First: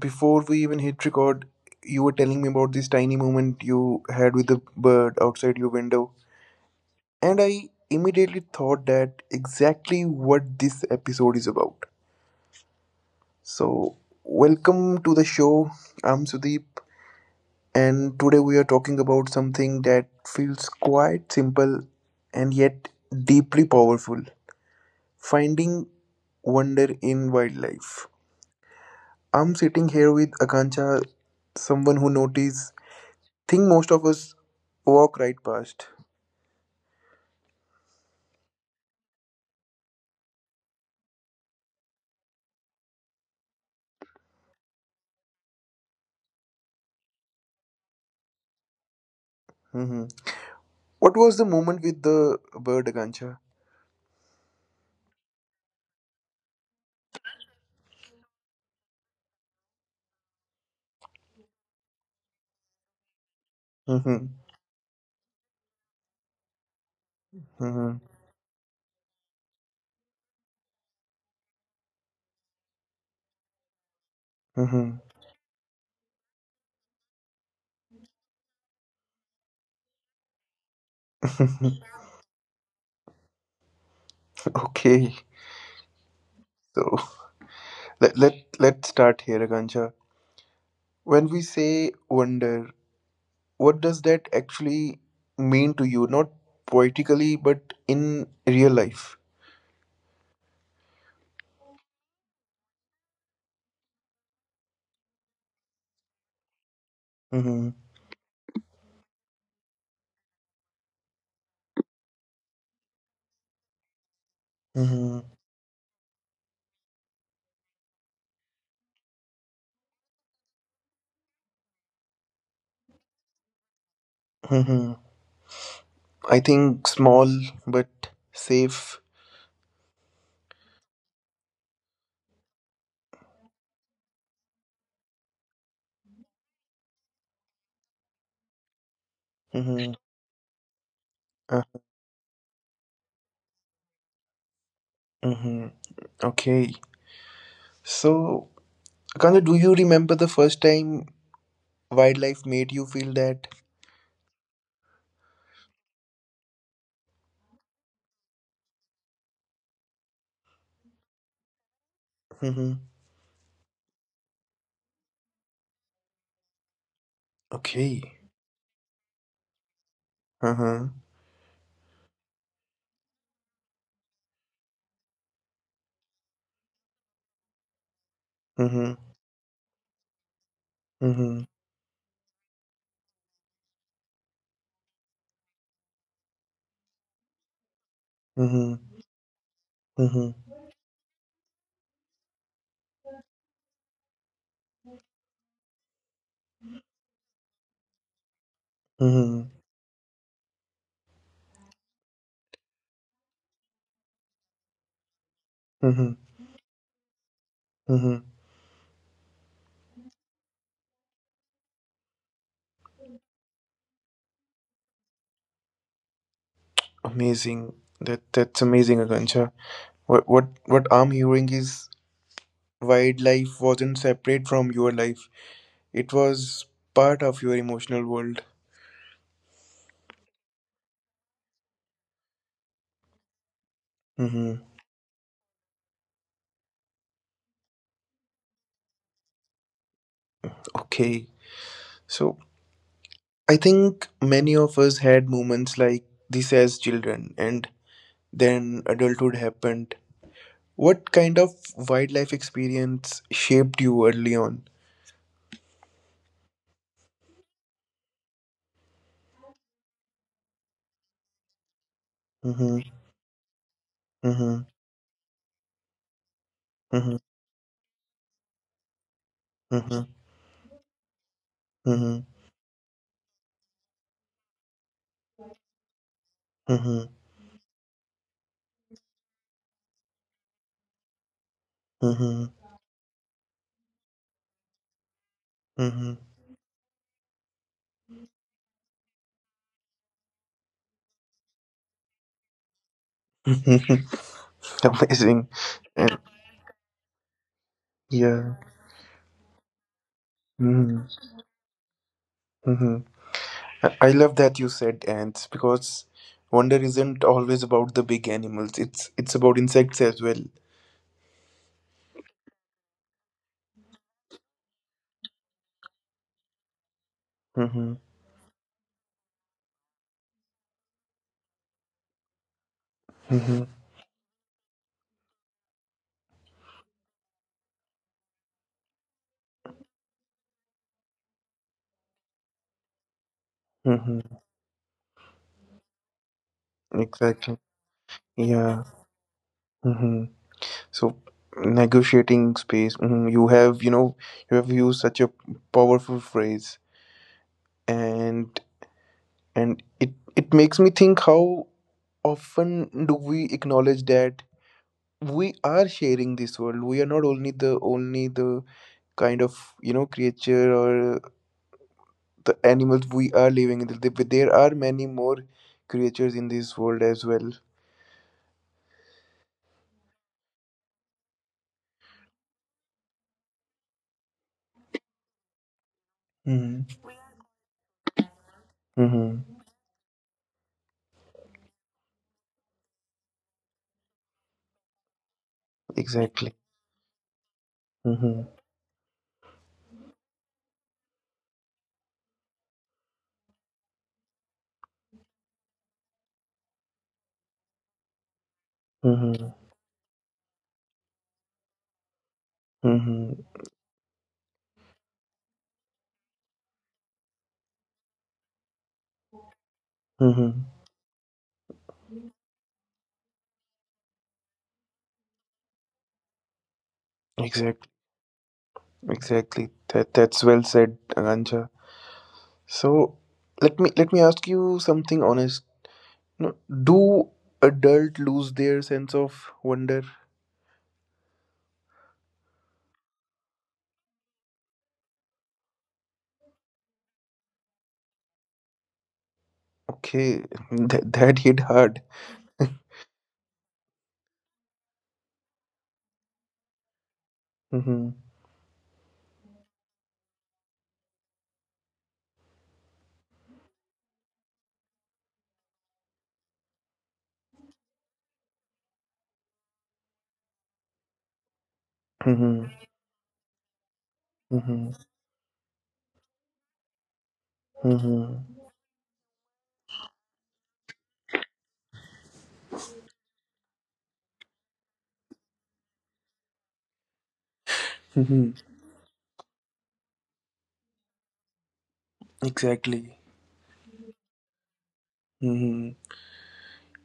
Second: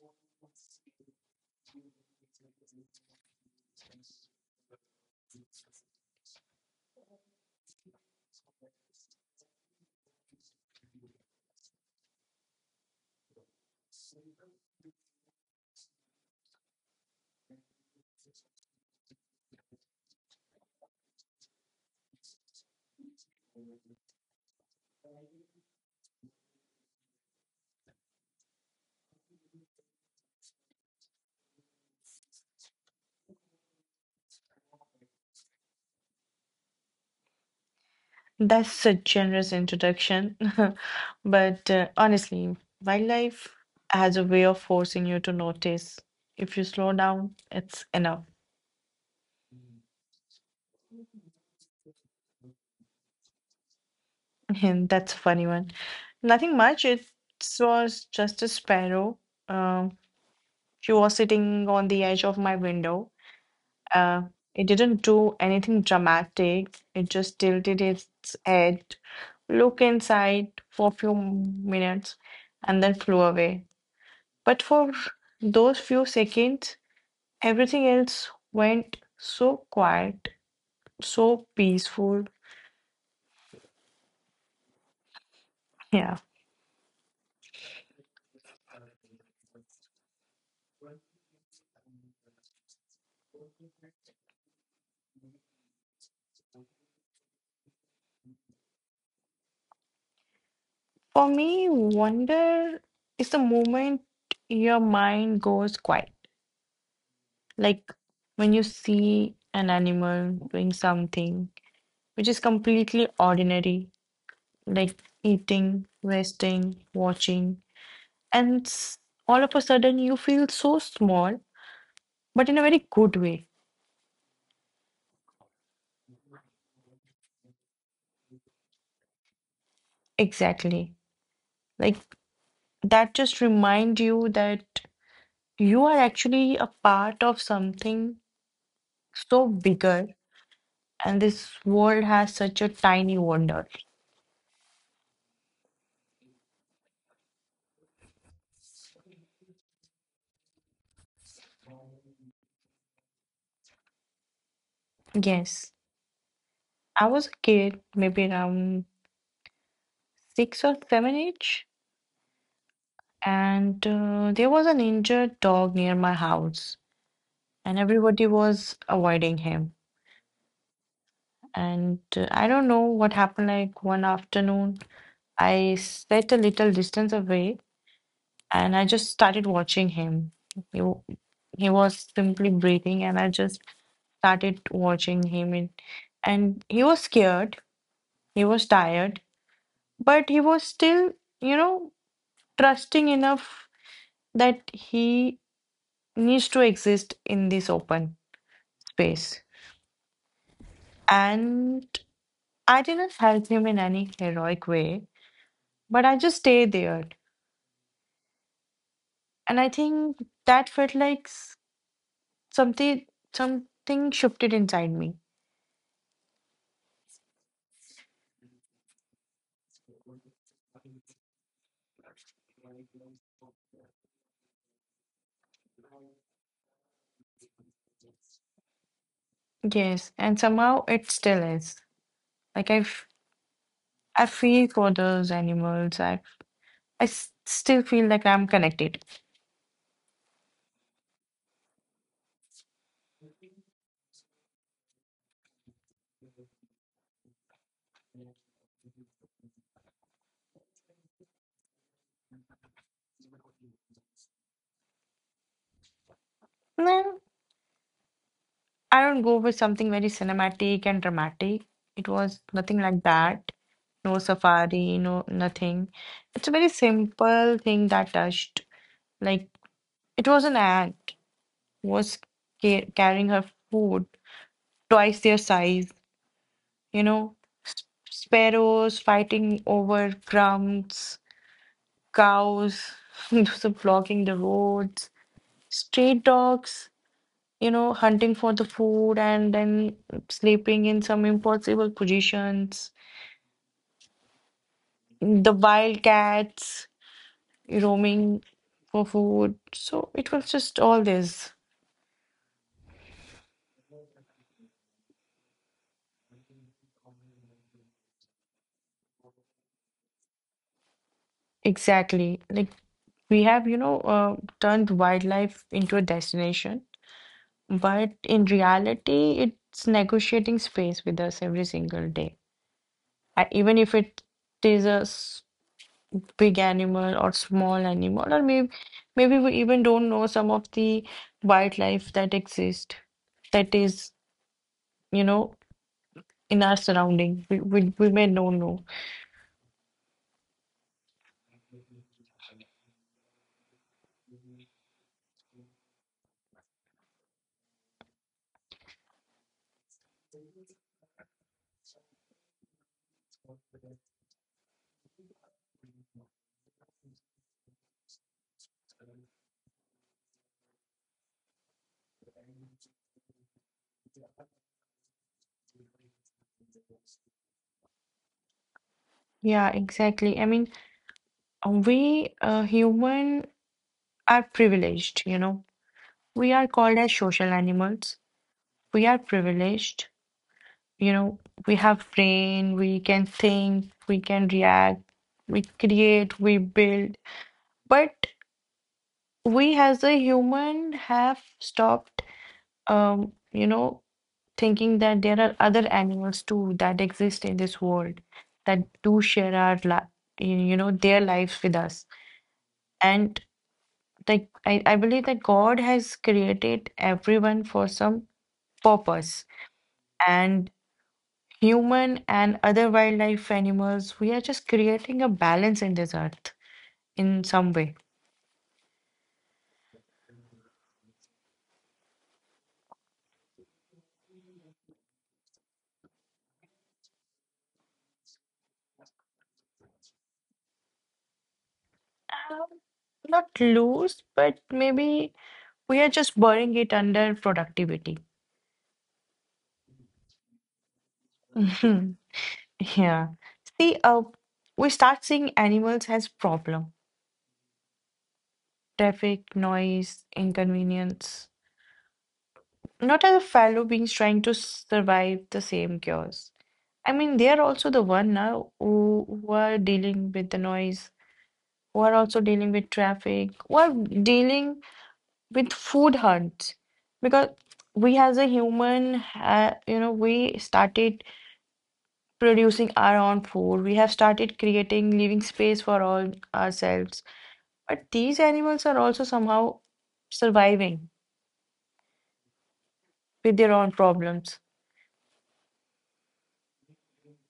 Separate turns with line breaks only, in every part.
before we even hit record, you were telling me about this tiny moment you had with the bird outside your window. And I immediately thought that exactly what this episode is about. So, welcome to the show. I'm Sudeep, and today we are talking about something that feels quite simple and yet deeply powerful, finding wonder in wildlife. I'm sitting here with Akanksha, someone who notices think most of us walk right past.
That's a generous introduction. But honestly, wildlife has a way of forcing you to notice. If you slow down, it's enough.
Hmm. What was the moment with the bird, Agancha?
And that's a funny one. Nothing much. It was just a sparrow. Uh, she was sitting on the edge of my window. Uh,
Hmm.
it didn't do anything dramatic. It just tilted its
Hmm.
head, looked inside for a few minutes, and then flew away. But for
Hmm.
those few seconds, everything else went so quiet, so peaceful.
Okay,
Yeah.
so let, let, let's start here, Agancha. When we say wonder, what does that actually mean to you? Not poetically, but in real life.
For me, wonder is the moment your mind goes quiet. Like
Hmm.
when you see an animal doing something which is completely ordinary, like
Hmm.
eating, resting, watching, and s- all of a sudden you feel so small, but in a very good way.
Hmm. I think small but safe.
Exactly. Like that just remind you that you are actually a part of something so bigger,
Hmm.
and this world has such a tiny wonder.
Hmm. Okay, so Kakanda, do you remember the first time wildlife made you feel that?
Yes, I was a kid, maybe around six or seven age,
Mm-hmm.
and there was an injured dog near my house, and
Okay.
everybody was avoiding him.
Uh-huh.
And I don't know what happened, like one afternoon, I sat a little distance away and I
Mm-hmm.
just started watching him. He, w-
Mm-hmm.
he was simply breathing, and I just started watching him. And he was scared, he was
Mm-hmm.
tired, but he
Mm-hmm.
was still, you know, trusting enough that he needs to exist in this open space.
Mm-hmm.
And I didn't help him in any heroic way, but
Mm-hmm.
I just stayed there.
Mm-hmm.
And I think that felt like something something shifted inside me.
Amazing. That's amazing, Akanksha. What I'm hearing is wildlife wasn't separate from your life. It was part of your emotional world.
Yes, and somehow it still is. Like I, f I
Mm-hmm.
feel for those animals. I s still feel like I'm connected.
Okay. So I think many of us had moments like this as children, and then adulthood happened. What kind of wildlife experience shaped you early on?
No, I don't go with something very cinematic and dramatic. It was nothing
Mm-hmm.
like that. No
Mm-hmm.
safari, no nothing. It's a very
Mm-hmm.
simple thing that touched. Like
Mm-hmm.
it was an ant was
Mm-hmm.
ca carrying her food twice their size. You know, S- sparrows fighting over crumbs,
Mm-hmm.
cows those are blocking the roads, street
Mm-hmm.
dogs, you know, hunting for the food and then sleeping in some impossible positions,
Mm-hmm.
the
Amazing.
wild
And
cats roaming
yeah.
for food. So it was just all
Mm-hmm.
this.
Mm-hmm. I love that you said ants, because wonder isn't always about the big animals. It's about insects as well.
Exactly. Like we have, you know, turned wildlife into a destination,
Mm-hmm.
but in reality, it's negotiating space with us every single day. I,
Mm-hmm.
even if it is a big animal or small animal, or maybe we even don't know some of the wildlife that exist, that is,
Mm-hmm.
you know, in our surrounding.
Exactly.
We may don't know.
Yeah. Mm-hmm. So, negotiating space. Mhm, you have used such a powerful phrase, and and it makes me think, how often do we acknowledge that we are sharing this world? We are not only the kind of, creature, or the animals we are living in. There are many more creatures in this world as well.
Yeah, exactly. I mean, we human are privileged, you know. We are called
Hmm.
as social animals. We are
Hmm.
privileged, you know. We have brain, we can think, we can react, we create, we
Exactly.
build. But
Hmm.
we as a human have stopped, you know, thinking that there are other animals too that exist in this world that do share
Hmm.
our li you know, their lives with us, and
Hmm.
like I believe that God has created everyone for some purpose, and
Hmm.
human and other wildlife animals we are just creating a balance in this earth in some way.
Exactly. Exactly. That's well said, Akanksha. So, let me ask you something honest. No, do adult lose their sense of wonder?
Um, Not loose, but maybe we are just burying it under productivity.
Okay, that hit
Mhm.
hard.
Yeah. See, we start seeing animals as problem,
Mm-hmm.
traffic, noise, inconvenience, not as a fellow beings trying to survive the same chaos. I mean, they are also the one now who are dealing with the noise, who are also dealing with
Mm-hmm.
traffic, who are dealing
Mm-hmm.
with food hunts. Because we as a
Mm-hmm.
human, ha you know, we started producing our own food. We have started creating living space for all ourselves. But these animals
Mm-hmm.
are also somehow surviving with
Exactly.
their own problems.
Mm-hmm.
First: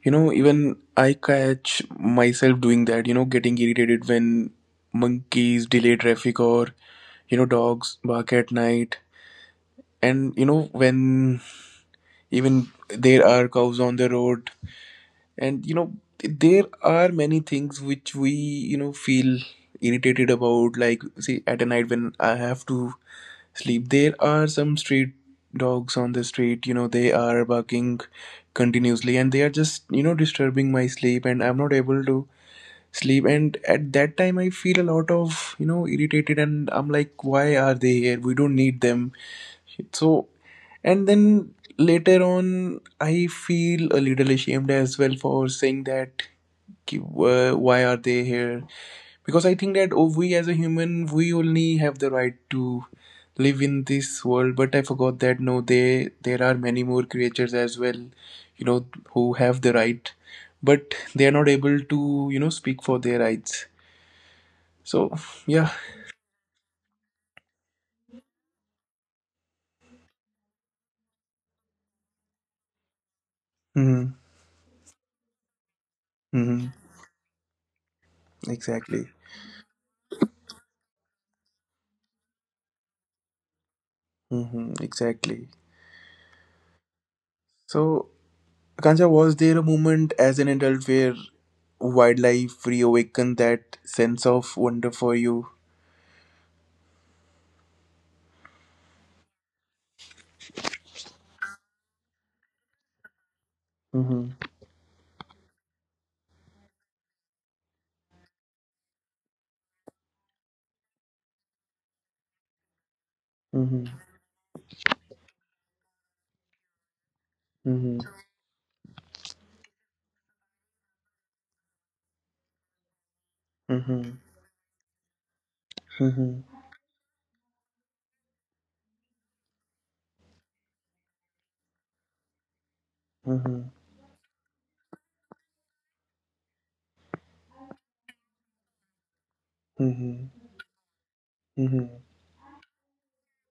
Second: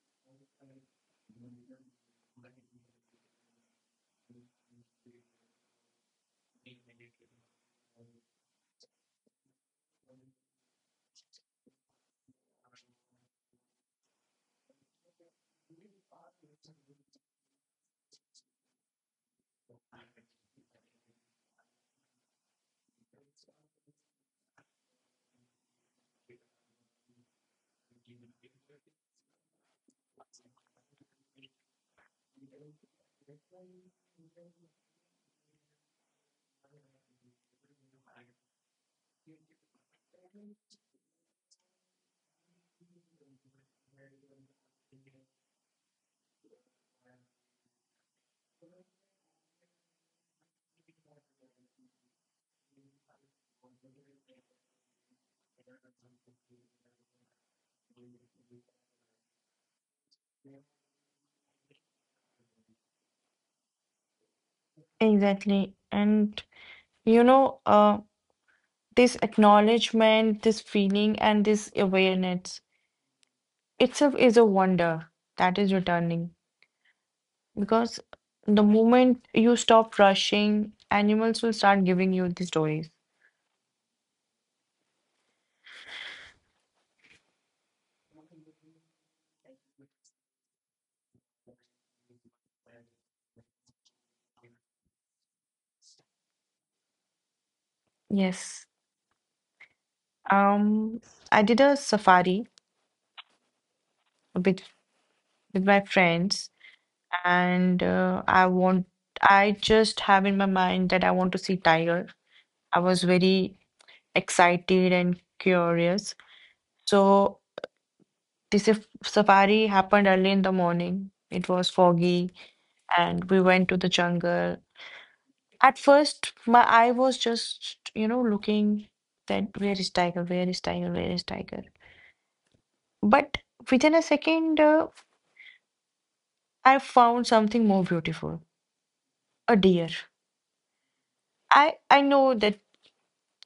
You know, even I catch myself doing that. You know, getting irritated when monkeys delay traffic, or dogs bark at night, and when even there are cows on the road, and there are many things which we feel irritated about. Like, see, at a night when I have to sleep, there are some street dogs on the street, they are barking continuously, and they are just disturbing my sleep, and I'm not able to sleep. And at that time I feel a lot of, irritated, and I'm like, why are they here, we don't need them. So, and then later on, I feel a little ashamed as well for saying that, why are they here? Because I think that, oh, we as a human, we only have the right to live in this world. But I forgot that, no, they there are many more creatures as well, you know, who have the right, but they are not able to speak for their rights. So,
Exactly.
yeah.
And you know, this acknowledgement, this feeling, and this awareness itself
Mm-hmm.
is a wonder that is returning,
Mm-hmm.
because the
Exactly.
moment you stop rushing, animals will start giving you the stories.
Mm-hmm. Exactly. So, Akansha, was there a moment as an adult where wildlife reawakened that sense of wonder for you?
Yes. Um, I did a safari
Mm-hmm.
with my friends, and I just have in my mind that I want to see tiger. I was very
Mm-hmm.
excited and curious. So this if safari happened early in the morning. It was foggy, and we went to the
Mm-hmm.
jungle. At first,
Mm-hmm.
my eye was just, you know, looking that where is tiger, where is tiger, where is tiger.
Mm-hmm.
But
Mm-hmm.
within a second, I found something more beautiful, a deer.
Mm-hmm.
I
Mm-hmm.
I know that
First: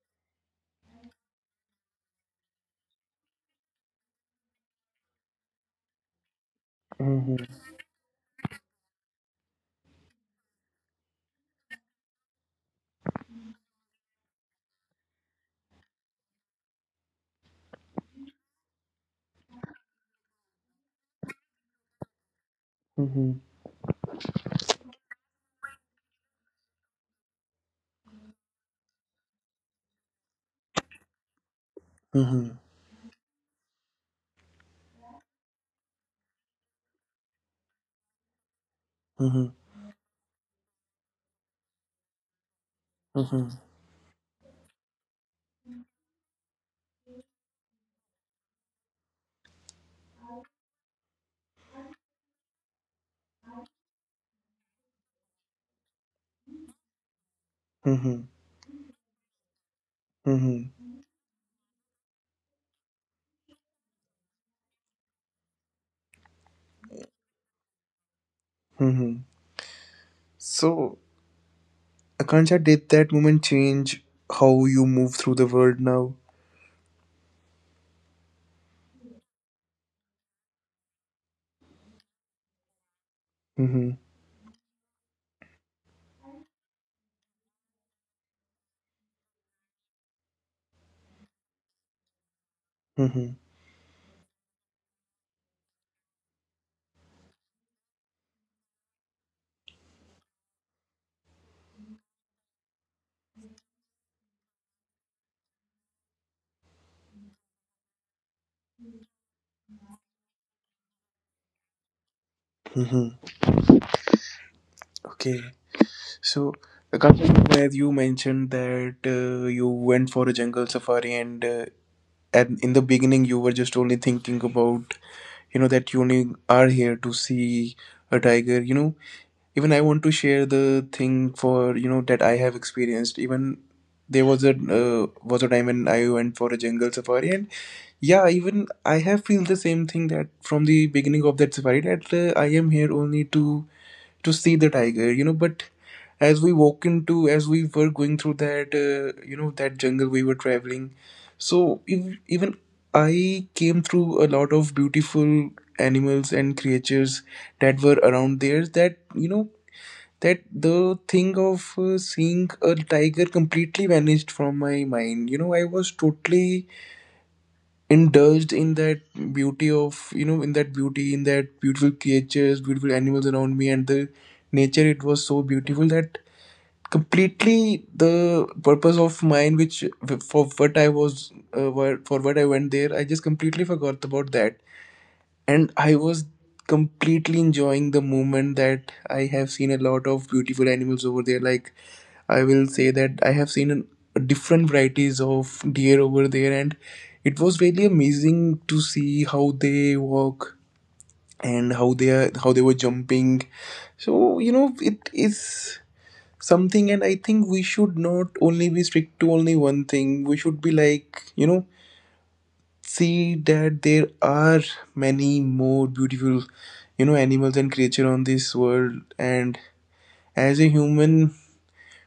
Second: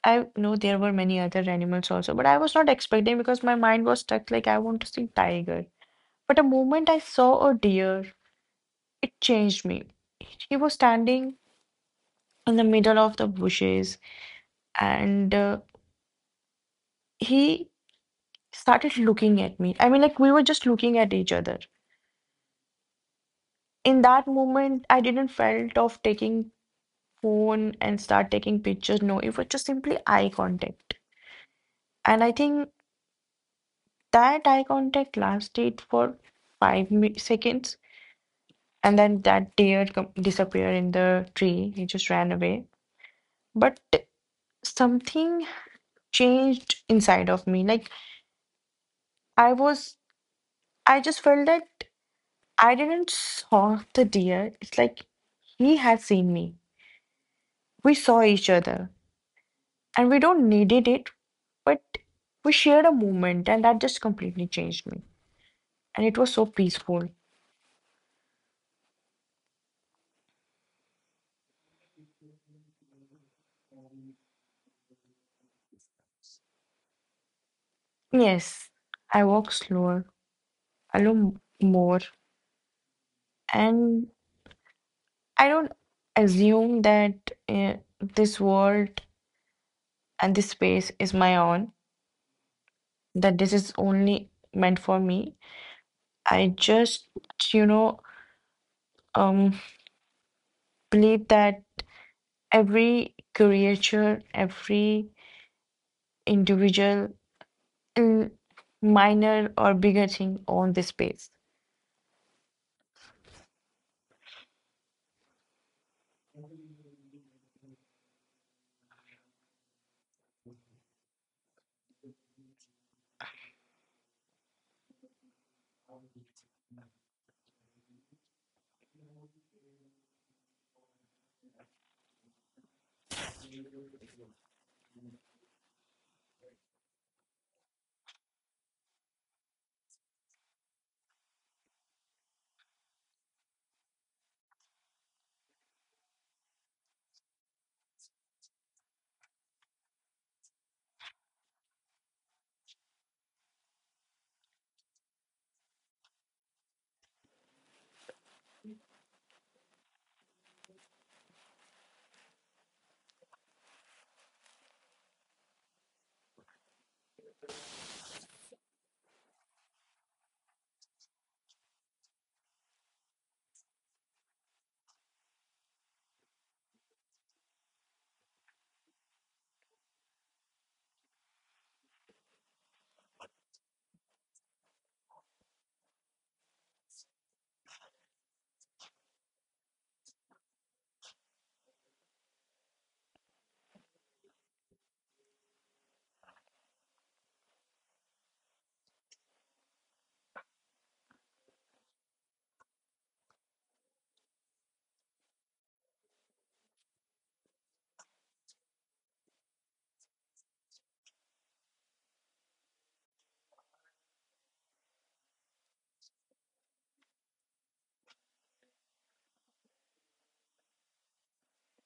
I know there were many other animals also, but I was not expecting because my mind was stuck like I want to see tiger. But the moment I
Mm-hmm.
saw a
Mm-hmm.
deer, it changed me. He was standing in the middle of the bushes, and he started looking at me. I mean, like we were just looking at each other.
Mm-hmm.
In that moment, I didn't felt of taking phone and start taking pictures. No, it was just simply eye contact. And I
Mm-hmm.
think that eye contact lasted for seconds. And then that deer disappeared in the tree. He just ran away. But something changed inside of me. Like I was, I just felt that I didn't saw the deer. It's like he had seen me. We
Mm-hmm.
saw each other, and we don't
Mm-hmm.
needed it, but we shared a moment, and that just completely changed me. And it was so peaceful.
Mm-hmm. So, Akansha, did that moment change how you move through the world now?
Yes, I walk slower, I look more,
Mm-hmm.
and I don't assume that this world and this space is my own,
Mm-hmm.
that this is only meant for me. I just, you know, um, believe that every creature, every individual, in minor or bigger thing on this space.
Mm-hmm. Okay. So, the Akash, where you mentioned that you went for a jungle safari, and in the beginning you were just only thinking about, that you only are here to see a tiger. Even I want to share the thing for, that I have experienced. Even there was a time when I went for a jungle safari, and yeah, even I have feel the same thing, that from the beginning of that safari that, I am here only to see the tiger. But as, we walk into as we were going through that, that jungle we were traveling, so even I came through a lot of beautiful animals and creatures that were around there, that you know that the thing of, seeing a tiger completely vanished from my mind. I was totally indulged in that beauty, of, in that beautiful creatures, beautiful animals around me, and the nature it was so beautiful that completely the purpose of mine, which for what I was, for what I went there, I just completely forgot about that. And I was completely enjoying the moment, that I have seen a lot of beautiful animals over there. Like, I will say that I have seen, different varieties of deer over there, and it was really amazing to see how they walk, and how they were jumping. So, it is something. And I think we should not only be strict to only one thing. We should be like, see that there are many more beautiful, animals and creature on this world. And as a human,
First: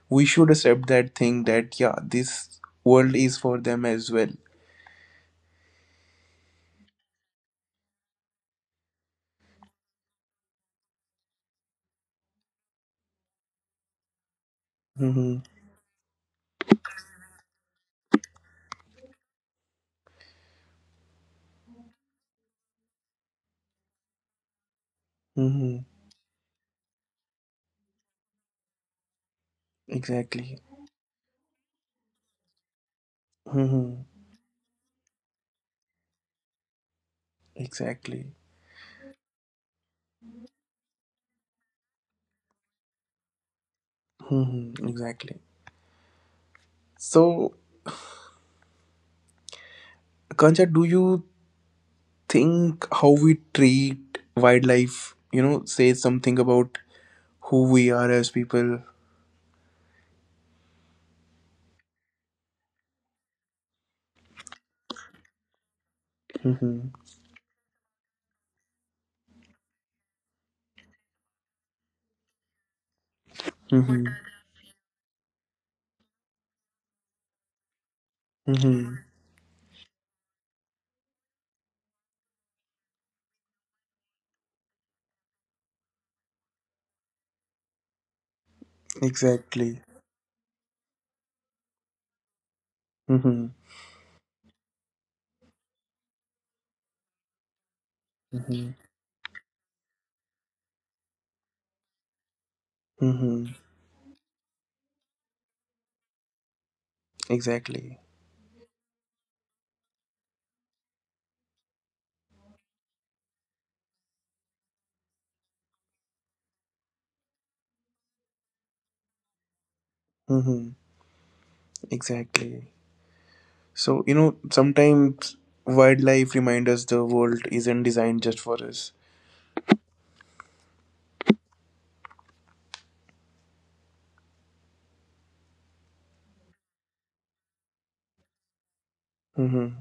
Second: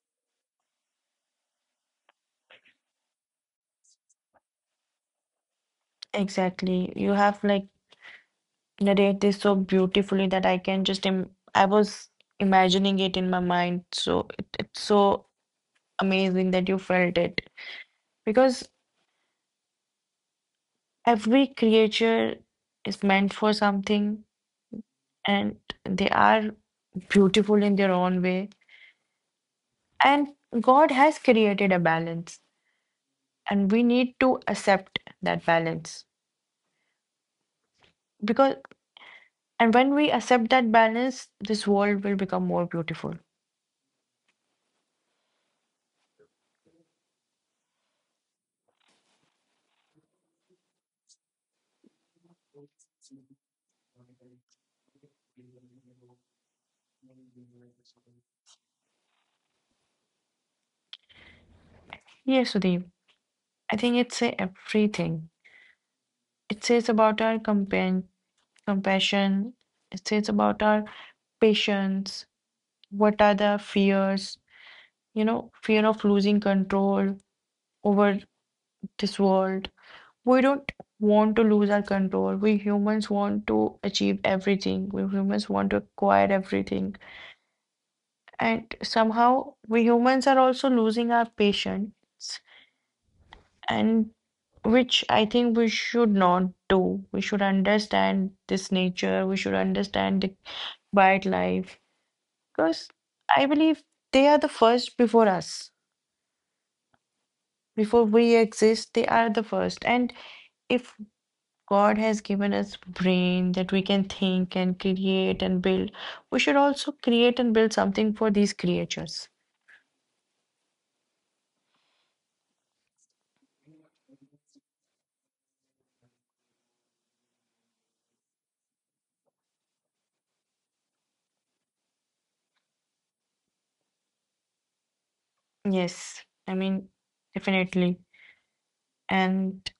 we should accept that thing, that yeah, this world is for them as well.
Exactly. You have like narrated this so beautifully that I can just, I was imagining it in my mind. So it's so
Mm-hmm.
amazing that you felt it. Because every creature is meant for something, and
Mm-hmm.
they are beautiful in their own way. And
Exactly.
God has created a balance, and we
Mm-hmm.
need to accept that balance.
Exactly.
Because, and when we accept that balance, this world will become more beautiful.
Mm-hmm. Exactly. So, Kancha, do you think how we treat wildlife, says something about who we are as people?
Yes, Sudeep, I think it says everything. It
Mm-hmm.
says about our compassion, it says about our patience, what are the
Mm-hmm.
fears, you know, fear of losing control, over
Mm-hmm.
this world. We don't want to lose our control. We humans want to achieve everything. We humans want to acquire everything. And somehow,
Exactly.
we humans are also losing our patience,
Mm-hmm.
and which I think we should not do. We should understand this
Mm-hmm.
nature. We should understand the quiet life. Because I
Mm-hmm.
believe they are the first before us.
Exactly.
Before we exist, they are the first. And if God has given us brain that we can think and create and build. We should also create and build something for these creatures.
Mm-hmm. Exactly. So, sometimes wildlife reminds us the world isn't designed just for us.
Yes, I mean, definitely. And
Mm-hmm.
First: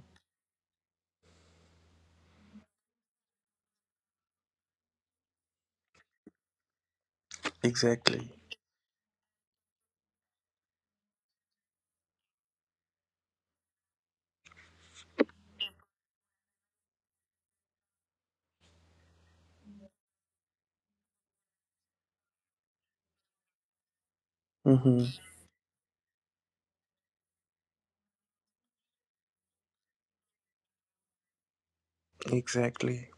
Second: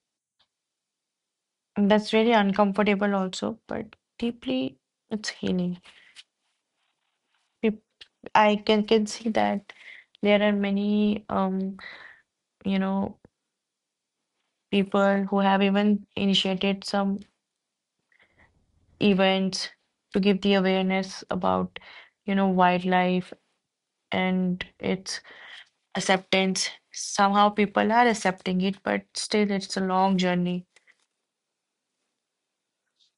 that's really uncomfortable also, but deeply it's healing. Peop-
Exactly.
I can see that there are many you know, people who have even initiated some events to give the awareness about, you know, wildlife and
Mm-hmm.
its acceptance. Somehow people are accepting it, but still it's a long journey.
Exactly.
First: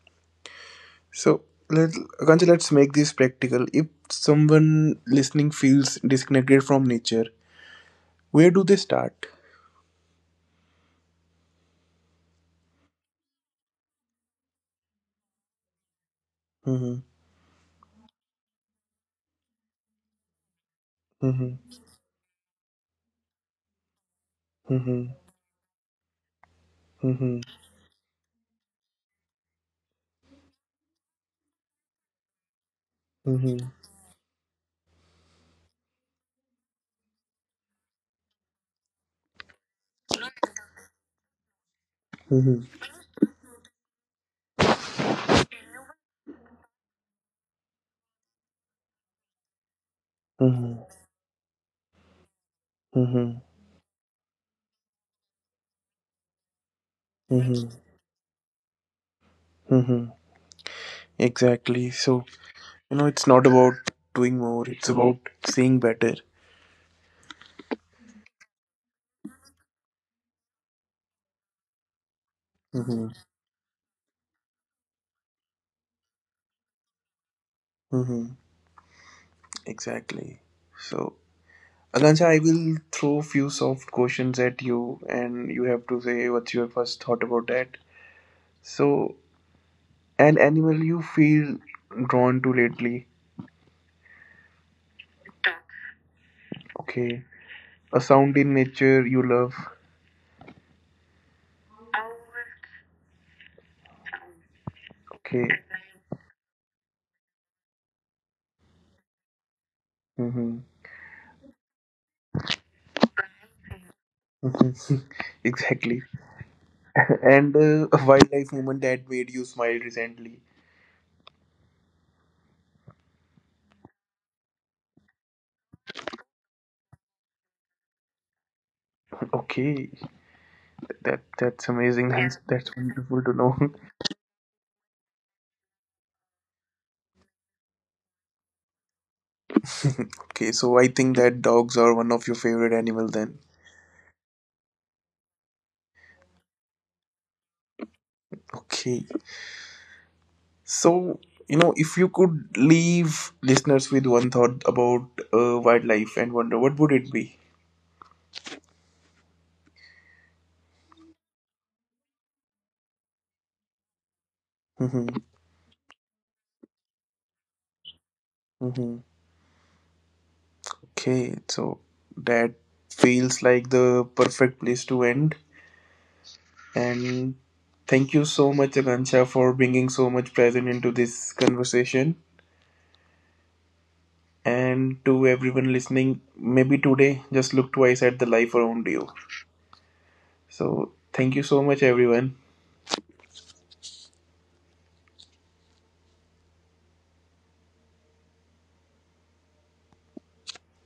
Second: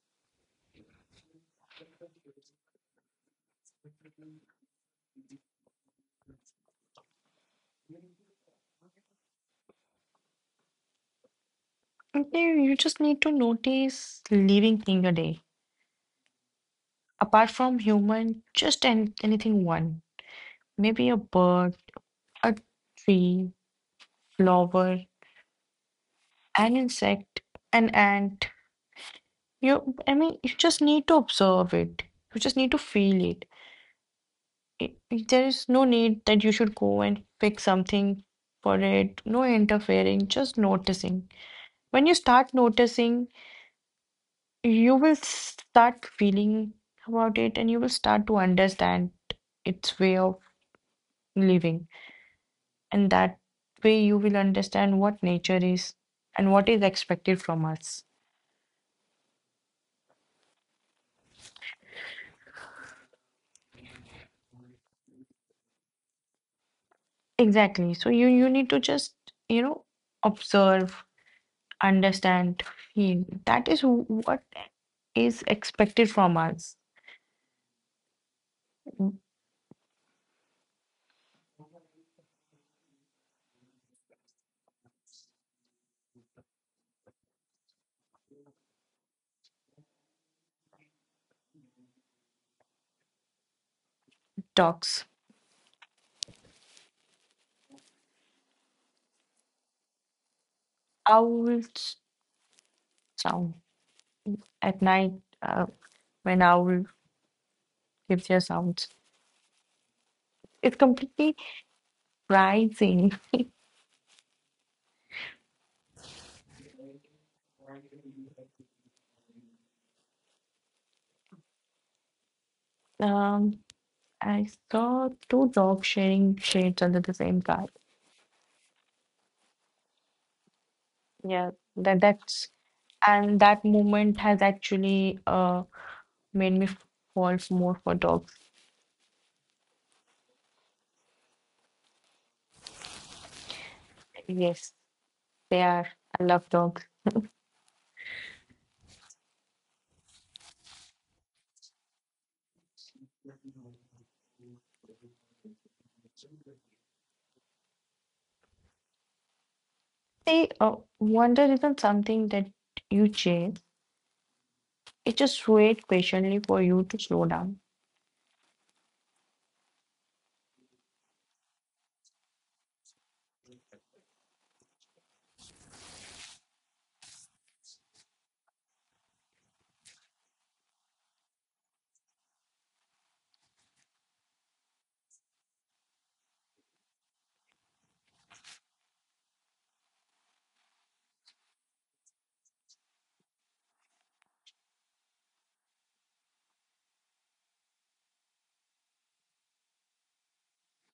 So, let Kancha, let's make this practical. If someone listening feels disconnected from nature, where do they start?
Okay, you just need to notice living thing a day.
Mhm.
Apart from human, just anything one. Maybe a
Mhm.
bird, a tree, flower,
Mhm.
an insect,
Mhm.
an ant. You, I mean, you just need to observe it. You just need to feel it.
Mhm.
I- There is no need that you should go and pick something for it. No interfering, just noticing. When you start
Mhm.
noticing you will start feeling about it and you will start to understand its way of
Mhm.
living. And that
Mhm.
way, you will understand what nature is and what is expected from
Mhm.
us.
Mhm. Exactly. So, it's not about doing more, it's about seeing better.
Exactly. So you need to just, you know, observe, understand,
Mhm.
feel. That is what is expected from us.
Mhm. Exactly. So, Akansha, I will throw few soft questions at you, and you have to say what's your first thought about that. So, an animal you feel drawn to lately?
Dogs,
Okay. A sound in nature you love?
owls sound at night,
Okay.
uh, when owl gives their sounds.
Mm-hmm.
It's completely rising.
Mm-hmm. Exactly. And a wildlife moment that made you smile recently.
Um, I saw two dogs sharing shades under the same car.
Okay, that
Yeah,
that's
that
amazing. That's
that's
that's wonderful to
and
know.
that moment has actually made me fall more for dogs.
Okay, so I think that dogs are one of your favorite animal then.
Yes, they are. I love dogs.
Okay. So, if you could leave listeners with one thought about wildlife and wonder, what would it be?
See, wonder isn't something that you chase. It
Mm-hmm.
just wait patiently for you to slow down.
Mm-hmm. Okay, so that feels like the perfect place to end. And thank you so much, Akansha, for bringing so much present into this conversation. And to everyone listening, maybe today just look twice at the life around you. So, thank you so much, everyone.